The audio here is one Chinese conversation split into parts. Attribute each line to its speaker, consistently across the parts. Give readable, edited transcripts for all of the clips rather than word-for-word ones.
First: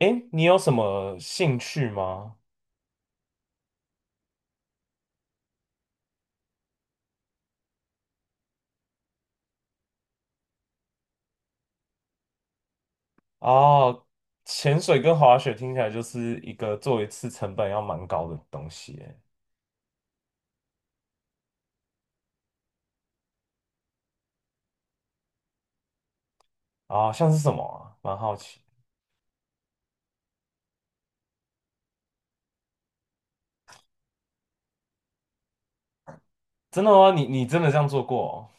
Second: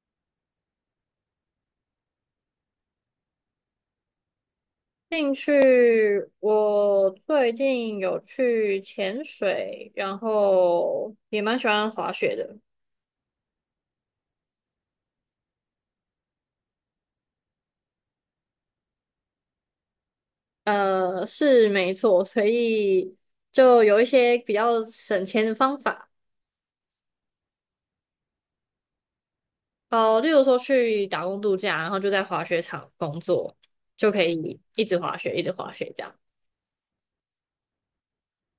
Speaker 1: 诶，你有什么兴趣吗？
Speaker 2: 兴趣，我最近有去潜水，然后也蛮喜欢滑雪的。
Speaker 1: 哦，潜水跟滑雪听起来就是一个做一次成本要蛮高的东西耶。
Speaker 2: 是没错，所以就有一些比较省钱的方法。
Speaker 1: 啊、像是什么啊？蛮好奇。
Speaker 2: 例如说去打工度假，然后就在滑雪场工作，就可以一直滑雪，一直滑雪这样。
Speaker 1: 真的吗？你真的这样做过哦？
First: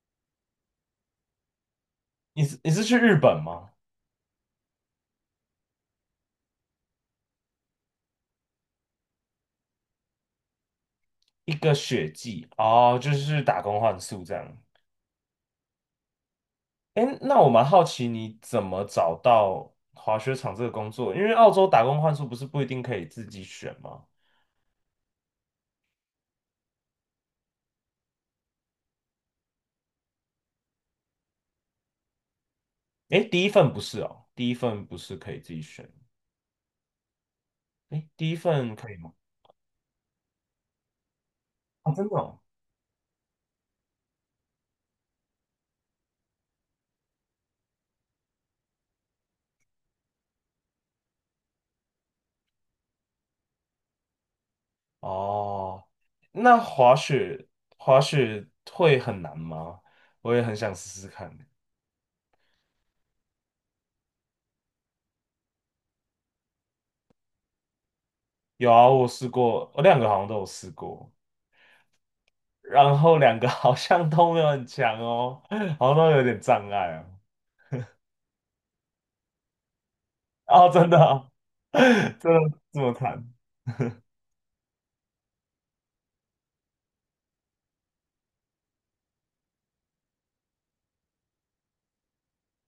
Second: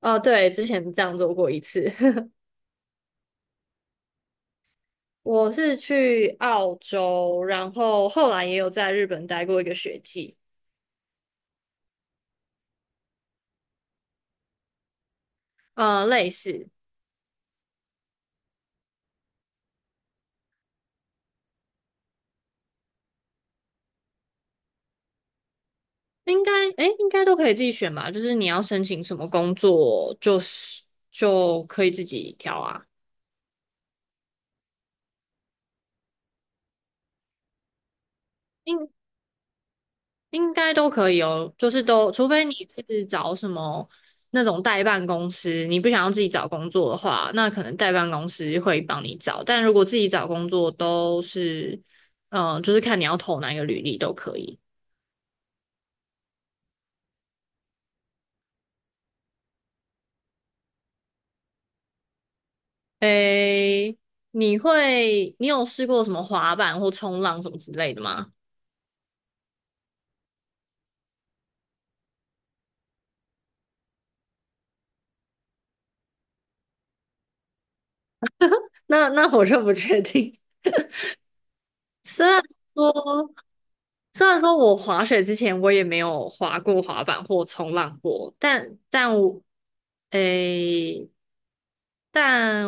Speaker 2: 对，之前这样做过一次。
Speaker 1: 你是去日本吗？
Speaker 2: 我是去澳洲，然后后来也有在日本待过一个学季。
Speaker 1: 一个雪季哦，就是打工换宿这样。
Speaker 2: 类似。
Speaker 1: 哎，那我蛮好奇你怎么找到滑雪场这个工作？因为澳洲打工换宿不是不一定可以自己选吗？
Speaker 2: 应该，哎，应该都可以自己选吧。就是你要申请什么工作，就是就可以自己挑啊。
Speaker 1: 哎，第一份不是哦，第一份不是可以自己选。哎，第一份
Speaker 2: 应
Speaker 1: 可以吗？
Speaker 2: 应该都可以哦，就是
Speaker 1: 啊，真
Speaker 2: 都，
Speaker 1: 的
Speaker 2: 除
Speaker 1: 哦，
Speaker 2: 非你是找什么那种代办公司，你不想要自己找工作的话，那可能代办公司会帮你找。但如果自己找工作，都是，就是看你要投哪一个履历都可以。
Speaker 1: 哦，那滑雪会很难吗？我也很想试试看。
Speaker 2: 诶，你有试过什么滑板或冲浪什么之类的吗？
Speaker 1: 有啊，我试过，我两个好像都有试过，然后两个 好像都没有很强哦，好像都有点障碍哦。
Speaker 2: 那我就不确定，
Speaker 1: 哦，真的啊，
Speaker 2: 虽
Speaker 1: 真
Speaker 2: 然
Speaker 1: 的这么
Speaker 2: 说，
Speaker 1: 惨
Speaker 2: 虽然说我滑雪之前我也没有滑过滑板或冲浪过，但我，诶，但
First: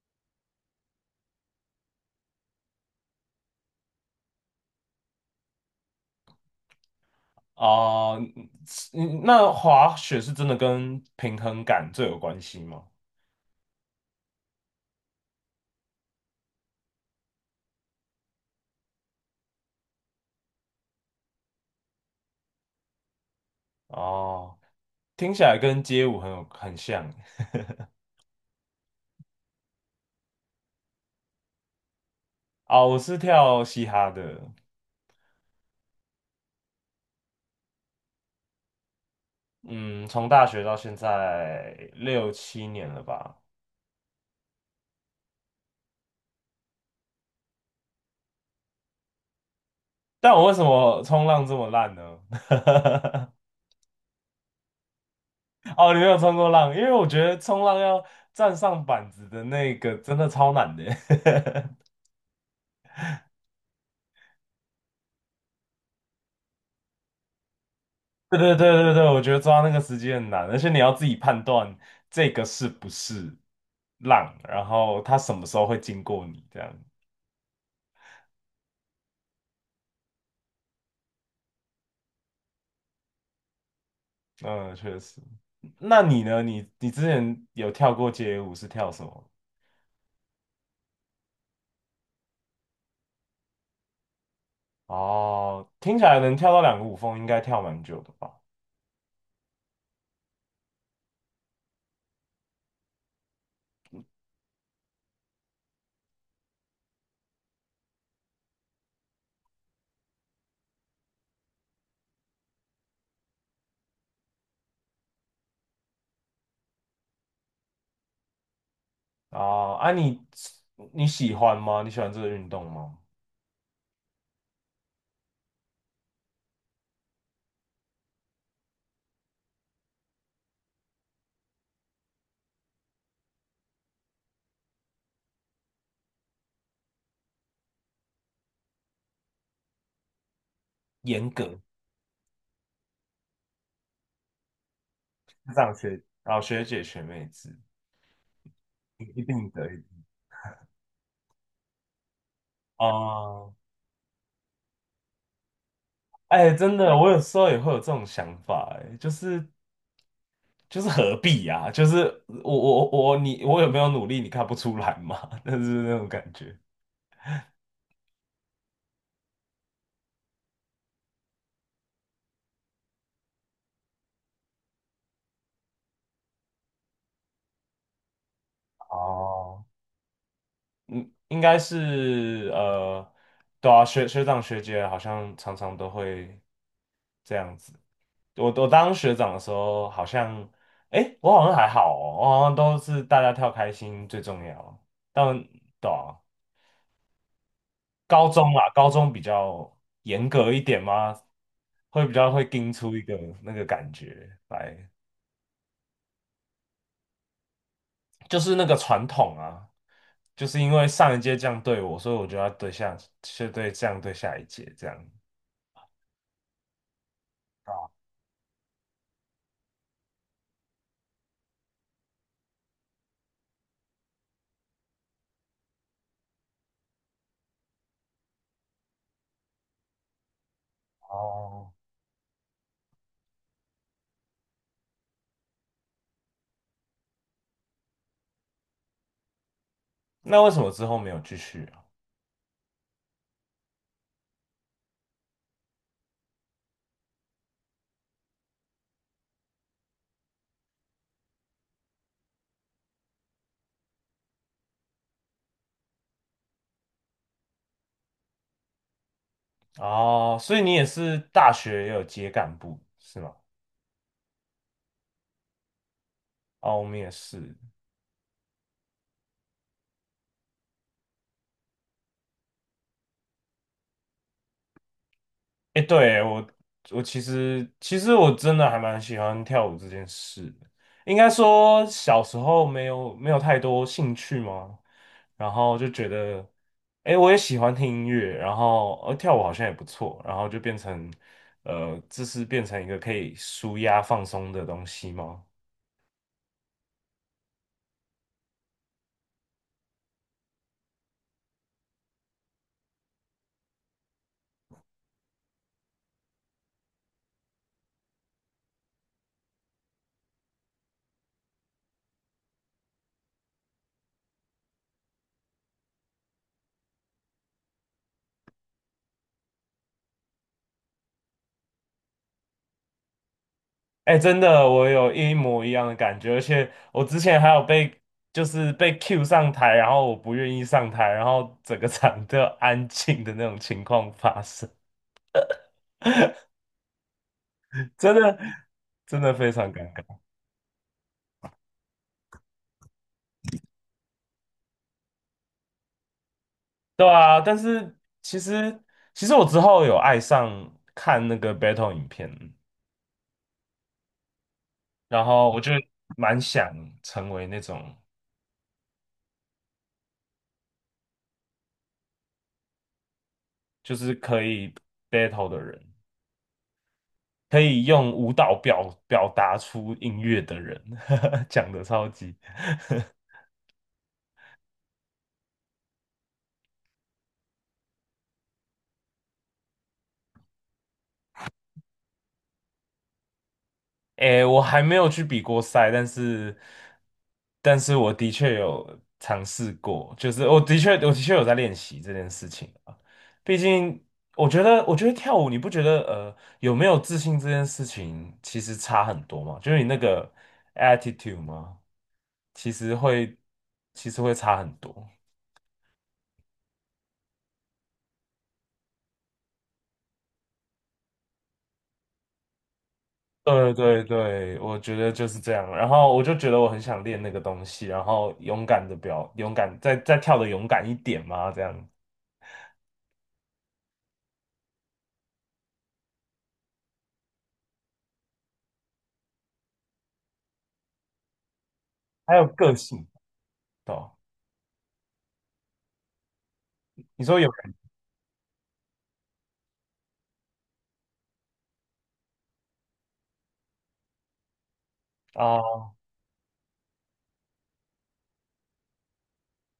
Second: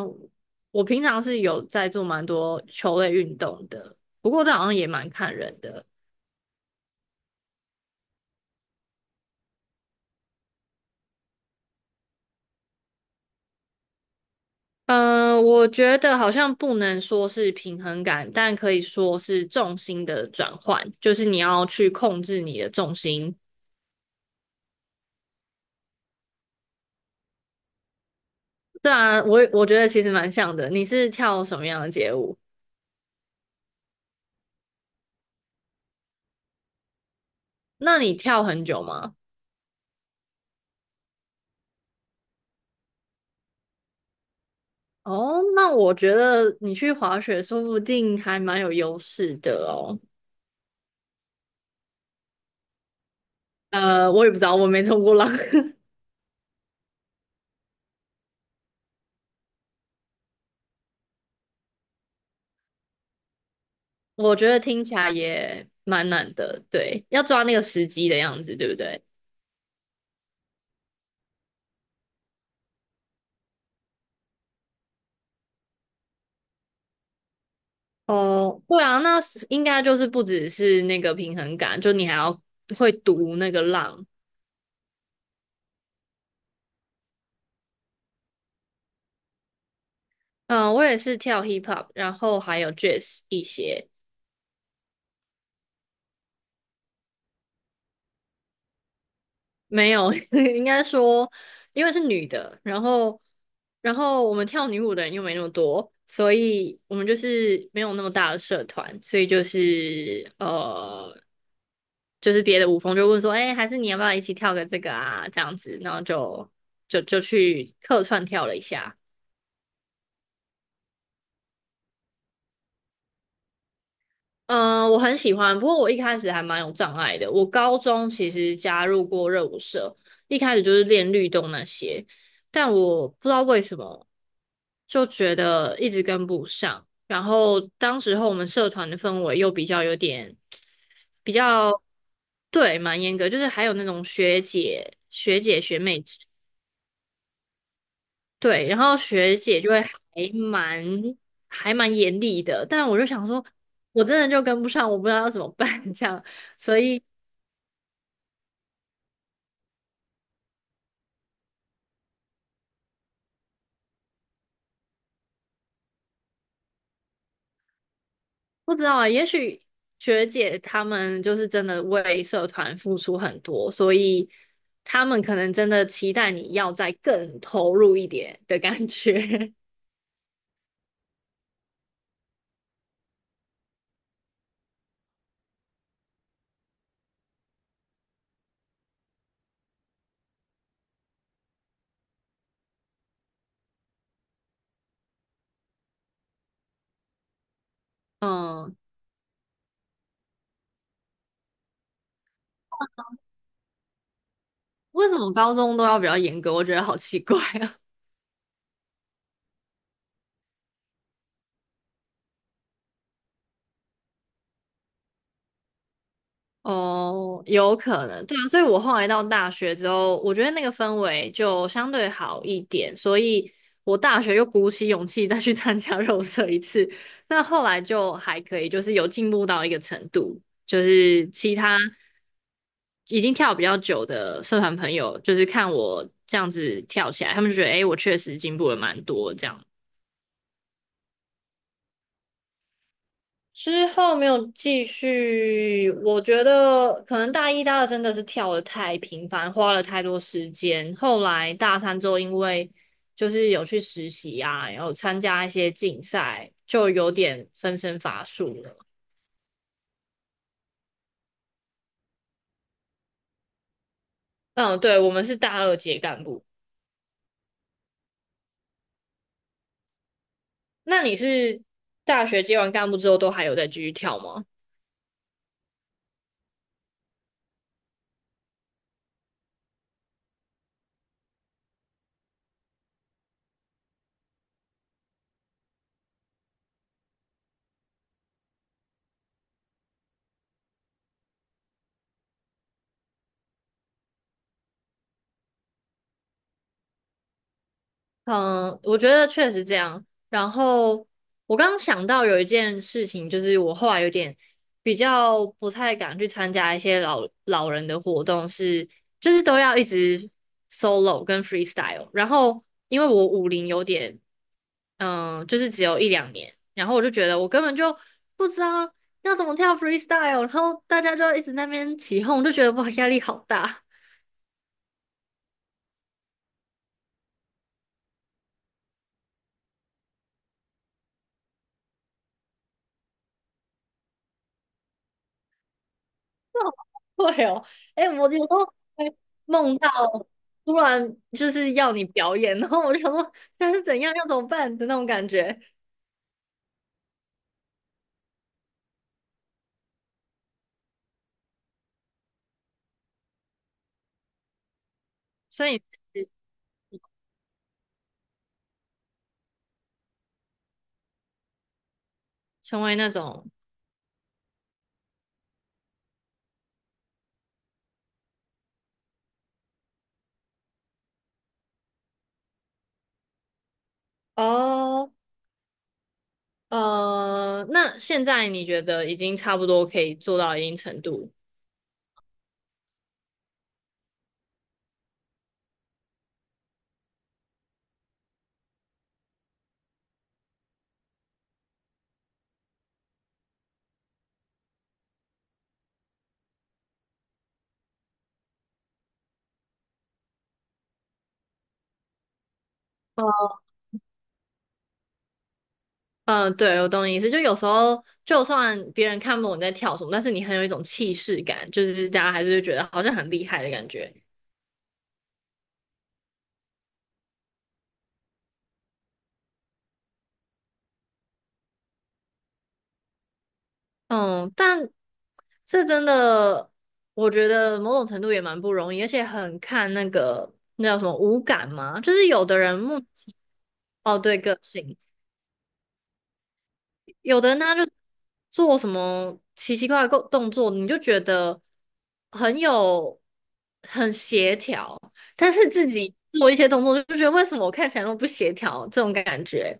Speaker 2: 我平常是有在做蛮多球类运动的，不过这好像也蛮看人的。
Speaker 1: 哦？你那滑雪是真的跟平衡感最有关系吗？
Speaker 2: 我觉得好像不能说是平衡感，但可以说是重心的转换，就是你要去控制你的重心。
Speaker 1: 哦，听起来跟街舞很像。
Speaker 2: 对啊，我觉得其实蛮像的。你是跳什么样的街舞？
Speaker 1: 啊、我是跳嘻哈的，
Speaker 2: 那你跳很久吗？
Speaker 1: 嗯，从大学到现在六七年了吧。
Speaker 2: 哦，那我觉得你去滑雪说不定还蛮有优势的哦。
Speaker 1: 但我为什么冲浪这么烂呢？
Speaker 2: 我也不知道，我没冲过浪。
Speaker 1: 哦，你没有冲过浪，因为我觉得冲浪要站上板子的那个真的超难的。
Speaker 2: 我觉得听起来也蛮难的。对，要抓那个时机的
Speaker 1: 对
Speaker 2: 样
Speaker 1: 对
Speaker 2: 子，对不
Speaker 1: 对对
Speaker 2: 对？
Speaker 1: 对，我觉得抓那个时机很难，而且你要自己判断这个是不是浪，然后它什么时候会经过你这样。
Speaker 2: 哦，对啊，那是应该就是不只是那个平衡感，就你还要会读那个浪。
Speaker 1: 嗯，确实。那你呢？你之前有跳过街舞是跳什么？
Speaker 2: 嗯、我也是跳 hip hop，然后还有 jazz 一些。
Speaker 1: 哦，听起来能跳到两个舞风，应该跳蛮久的吧？
Speaker 2: 没有，应该说，因为是女的，然后，然后我们跳女舞的人又没那么多，所以我们就是没有那么大的社团，所以就是就是别的舞风就问说，哎、还是你要不要一起跳个这个啊？这样子，然后就去客串跳了一下。
Speaker 1: 哦，你喜欢吗？你喜欢这个运动吗？
Speaker 2: 嗯，我很喜欢，不过我一开始还蛮有障碍的。我高中其实加入过热舞社，一开始就是练律动那些，但我不知道为什么就觉得一直跟不上。然后当时候我们社团的氛围又比较有点
Speaker 1: 严
Speaker 2: 比
Speaker 1: 格
Speaker 2: 较对，蛮严格，就是还有那种学
Speaker 1: 这
Speaker 2: 姐、
Speaker 1: 样
Speaker 2: 学
Speaker 1: 学，
Speaker 2: 妹制
Speaker 1: 啊，学姐学妹子
Speaker 2: 对，然后
Speaker 1: 一
Speaker 2: 学
Speaker 1: 定
Speaker 2: 姐就会
Speaker 1: 得
Speaker 2: 还蛮严厉的，但我就想说，
Speaker 1: 哦，
Speaker 2: 我真的就跟不上，我不知道要怎么办 这样，
Speaker 1: 哎，真
Speaker 2: 所
Speaker 1: 的，
Speaker 2: 以
Speaker 1: 我有时候也会有这种想法，哎，就是何必呀、就是我有没有努力，你看不出来嘛？但是那种感觉。
Speaker 2: 不知道啊，也许学姐她们就是真的为社团付出很多，所以他们可能真的期待你要再更投入一点的感觉。
Speaker 1: 哦，应该是，对啊，学长学姐好像常常都会这样子。我当学长的时候，好像，诶，我好像还好哦，我好像都是大家跳开心最重要。但对啊，高中啦，
Speaker 2: 嗯，
Speaker 1: 高中比较严格一点嘛，会比较会盯出一个那个感觉来，
Speaker 2: 为什么高中都要比较严格？我觉得好奇怪啊。
Speaker 1: 就是那个传统啊，就是因为上一届这样对我，所以我就要对下，是对这样对下一届这样。
Speaker 2: 哦，有可能，对啊，所以我后来到大学之后，我觉得那个氛围就相对好一点，所以我大学又鼓起勇气再去参加 肉色一次，那后来就还可以，就是有进步到一个程度，就是其
Speaker 1: 哦，
Speaker 2: 他已经跳比较久的社团朋友，就是看我这样子跳起来，他们就觉得诶，我确实进步了蛮多这样。
Speaker 1: 那为什么之后没有继续啊？
Speaker 2: 之后没有继续，我觉得可能大一、大二真的是跳的太频繁，花了太多时间。后来大三之后，因为就是有去实习啊，然后参加一些竞赛，就有点分身乏术了。
Speaker 1: 哦，所以你也是大学也有接干部是吗？
Speaker 2: 嗯，对，我们是大二接干部。
Speaker 1: 哦，我们也是。
Speaker 2: 那你是大学接完干部之后，都还有在继续跳吗？
Speaker 1: 哎，对，我其实我真的还蛮喜欢跳舞这件事的，应该说小时候没有太多兴趣吗？然后就觉得，哎，我也喜欢听音乐，然后跳舞好像也不错，然后就变成这是变成一个可以舒压放松的东西吗？
Speaker 2: 嗯，我觉得确实这样。然后我刚刚想到有一件事情，就是我后来有点比较不太敢去参加一些老老人的活动是，就是都要一直 solo 跟 freestyle。然后因为我舞龄有点，嗯，就是只有一两年，然后我就觉得我根本就不知道要怎么跳 freestyle,然后大家就一直在那边起哄，就觉得哇压力好大。
Speaker 1: 哎，真的，我有一模一样的感觉，而且我之前还有被Q 上台，然后我不愿意上台，然后整个场都要安静的那种情况发生，
Speaker 2: 会哦，哎、
Speaker 1: 真
Speaker 2: 我
Speaker 1: 的
Speaker 2: 有时候会
Speaker 1: 真的非常
Speaker 2: 梦到
Speaker 1: 尴尬。
Speaker 2: 突然就是要你表演，然后我就想说现在是怎样，要怎么办的那种感觉。
Speaker 1: 对啊，但是其实其实我之后有爱上看那个 battle 影片，然后我
Speaker 2: 所
Speaker 1: 就
Speaker 2: 以是
Speaker 1: 蛮想成为那种
Speaker 2: 成为那种
Speaker 1: 就是可以 battle 的人。可以用舞蹈表达出音乐的人，讲的超级。
Speaker 2: 哦。那现在你觉得已经差不多可以做到一定程度？
Speaker 1: 诶，我还没有去比过赛，但是我的确有尝试过，就是我的确有在练习这件事情啊。毕竟，我觉得跳舞，你不觉得有没有自信这件事情其实差很多嘛？就是你那个 attitude 吗？其实会，其实会差很多。
Speaker 2: 对，我懂你意思。就有时候，就算别人看不懂你在跳什么，但是你很有一种气势感，就是大家还是会觉得好像很厉害的
Speaker 1: 对
Speaker 2: 感
Speaker 1: 对
Speaker 2: 觉。
Speaker 1: 对，我觉得就是这样。然后我就觉得我很想练那个东西，然后勇敢，再跳的勇敢一点嘛，这样。
Speaker 2: 嗯，但这真的，我觉得某种程度也蛮不容易，而且很看那个那叫什么五感嘛，就是
Speaker 1: 还
Speaker 2: 有
Speaker 1: 有
Speaker 2: 的
Speaker 1: 个
Speaker 2: 人目
Speaker 1: 性，对吧
Speaker 2: 哦对个性，
Speaker 1: 你说
Speaker 2: 有的
Speaker 1: 有
Speaker 2: 人他就做什么奇奇怪怪的动作，你就觉得很有很协调，但是自
Speaker 1: 啊？
Speaker 2: 己做一些动作就觉得为什么我看起来那么不协调这种感觉，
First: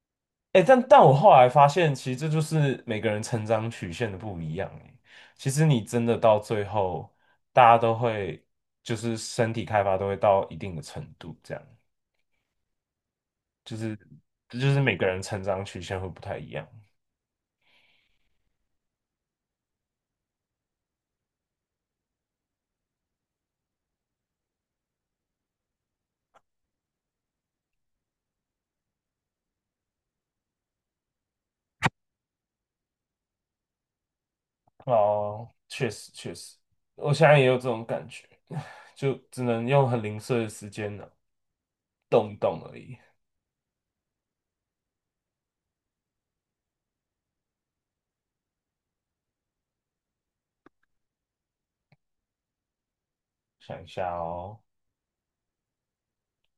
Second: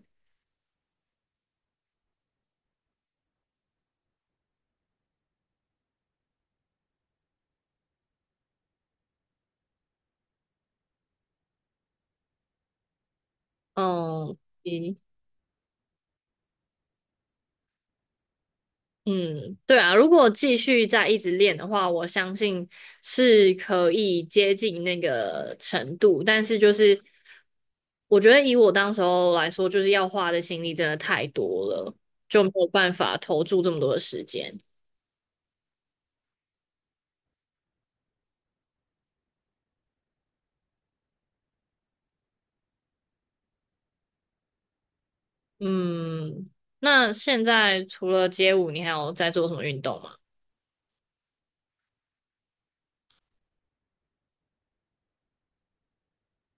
Speaker 1: 哎、但我后来发现，其实这就是每个人成长曲线的不一样、欸。其实你真的到最后，大家都会就是身体开发都会到一定的程度，这样就是
Speaker 2: 嗯。
Speaker 1: 这就是每个人成长曲线会不太一样。
Speaker 2: 嗯，对啊，如果继续再一直练的话，我相信是可以接近那个程度。但是就是，我觉得以我当时候来说，就是要花的心力真的太多了，就没有办法投注这么多的时间。
Speaker 1: 哦，确实确实，我现在也有这种感觉，就只能用很零碎的时间呢，动一动而已。
Speaker 2: 嗯，那现在除了街舞，你还有在做什么运动吗？
Speaker 1: 想一下哦，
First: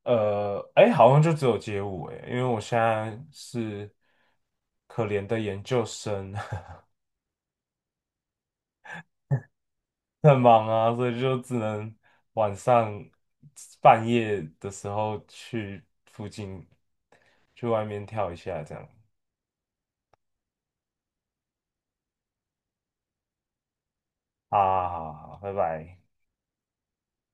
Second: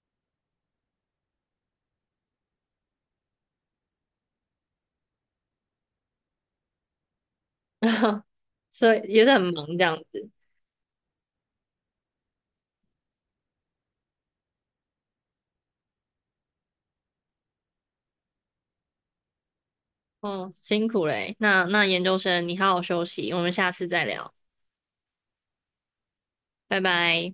Speaker 1: 哎，好像就只有街舞哎，因为我现在是可怜的研究生，
Speaker 2: 所以也是很忙这样 子。
Speaker 1: 很忙啊，所以就只能晚上半夜的时候去附近去外面跳一下这样。
Speaker 2: 哦，辛苦嘞。那研究生，你好好休息，我们下次再聊，
Speaker 1: 好好好，好拜拜。
Speaker 2: 拜拜。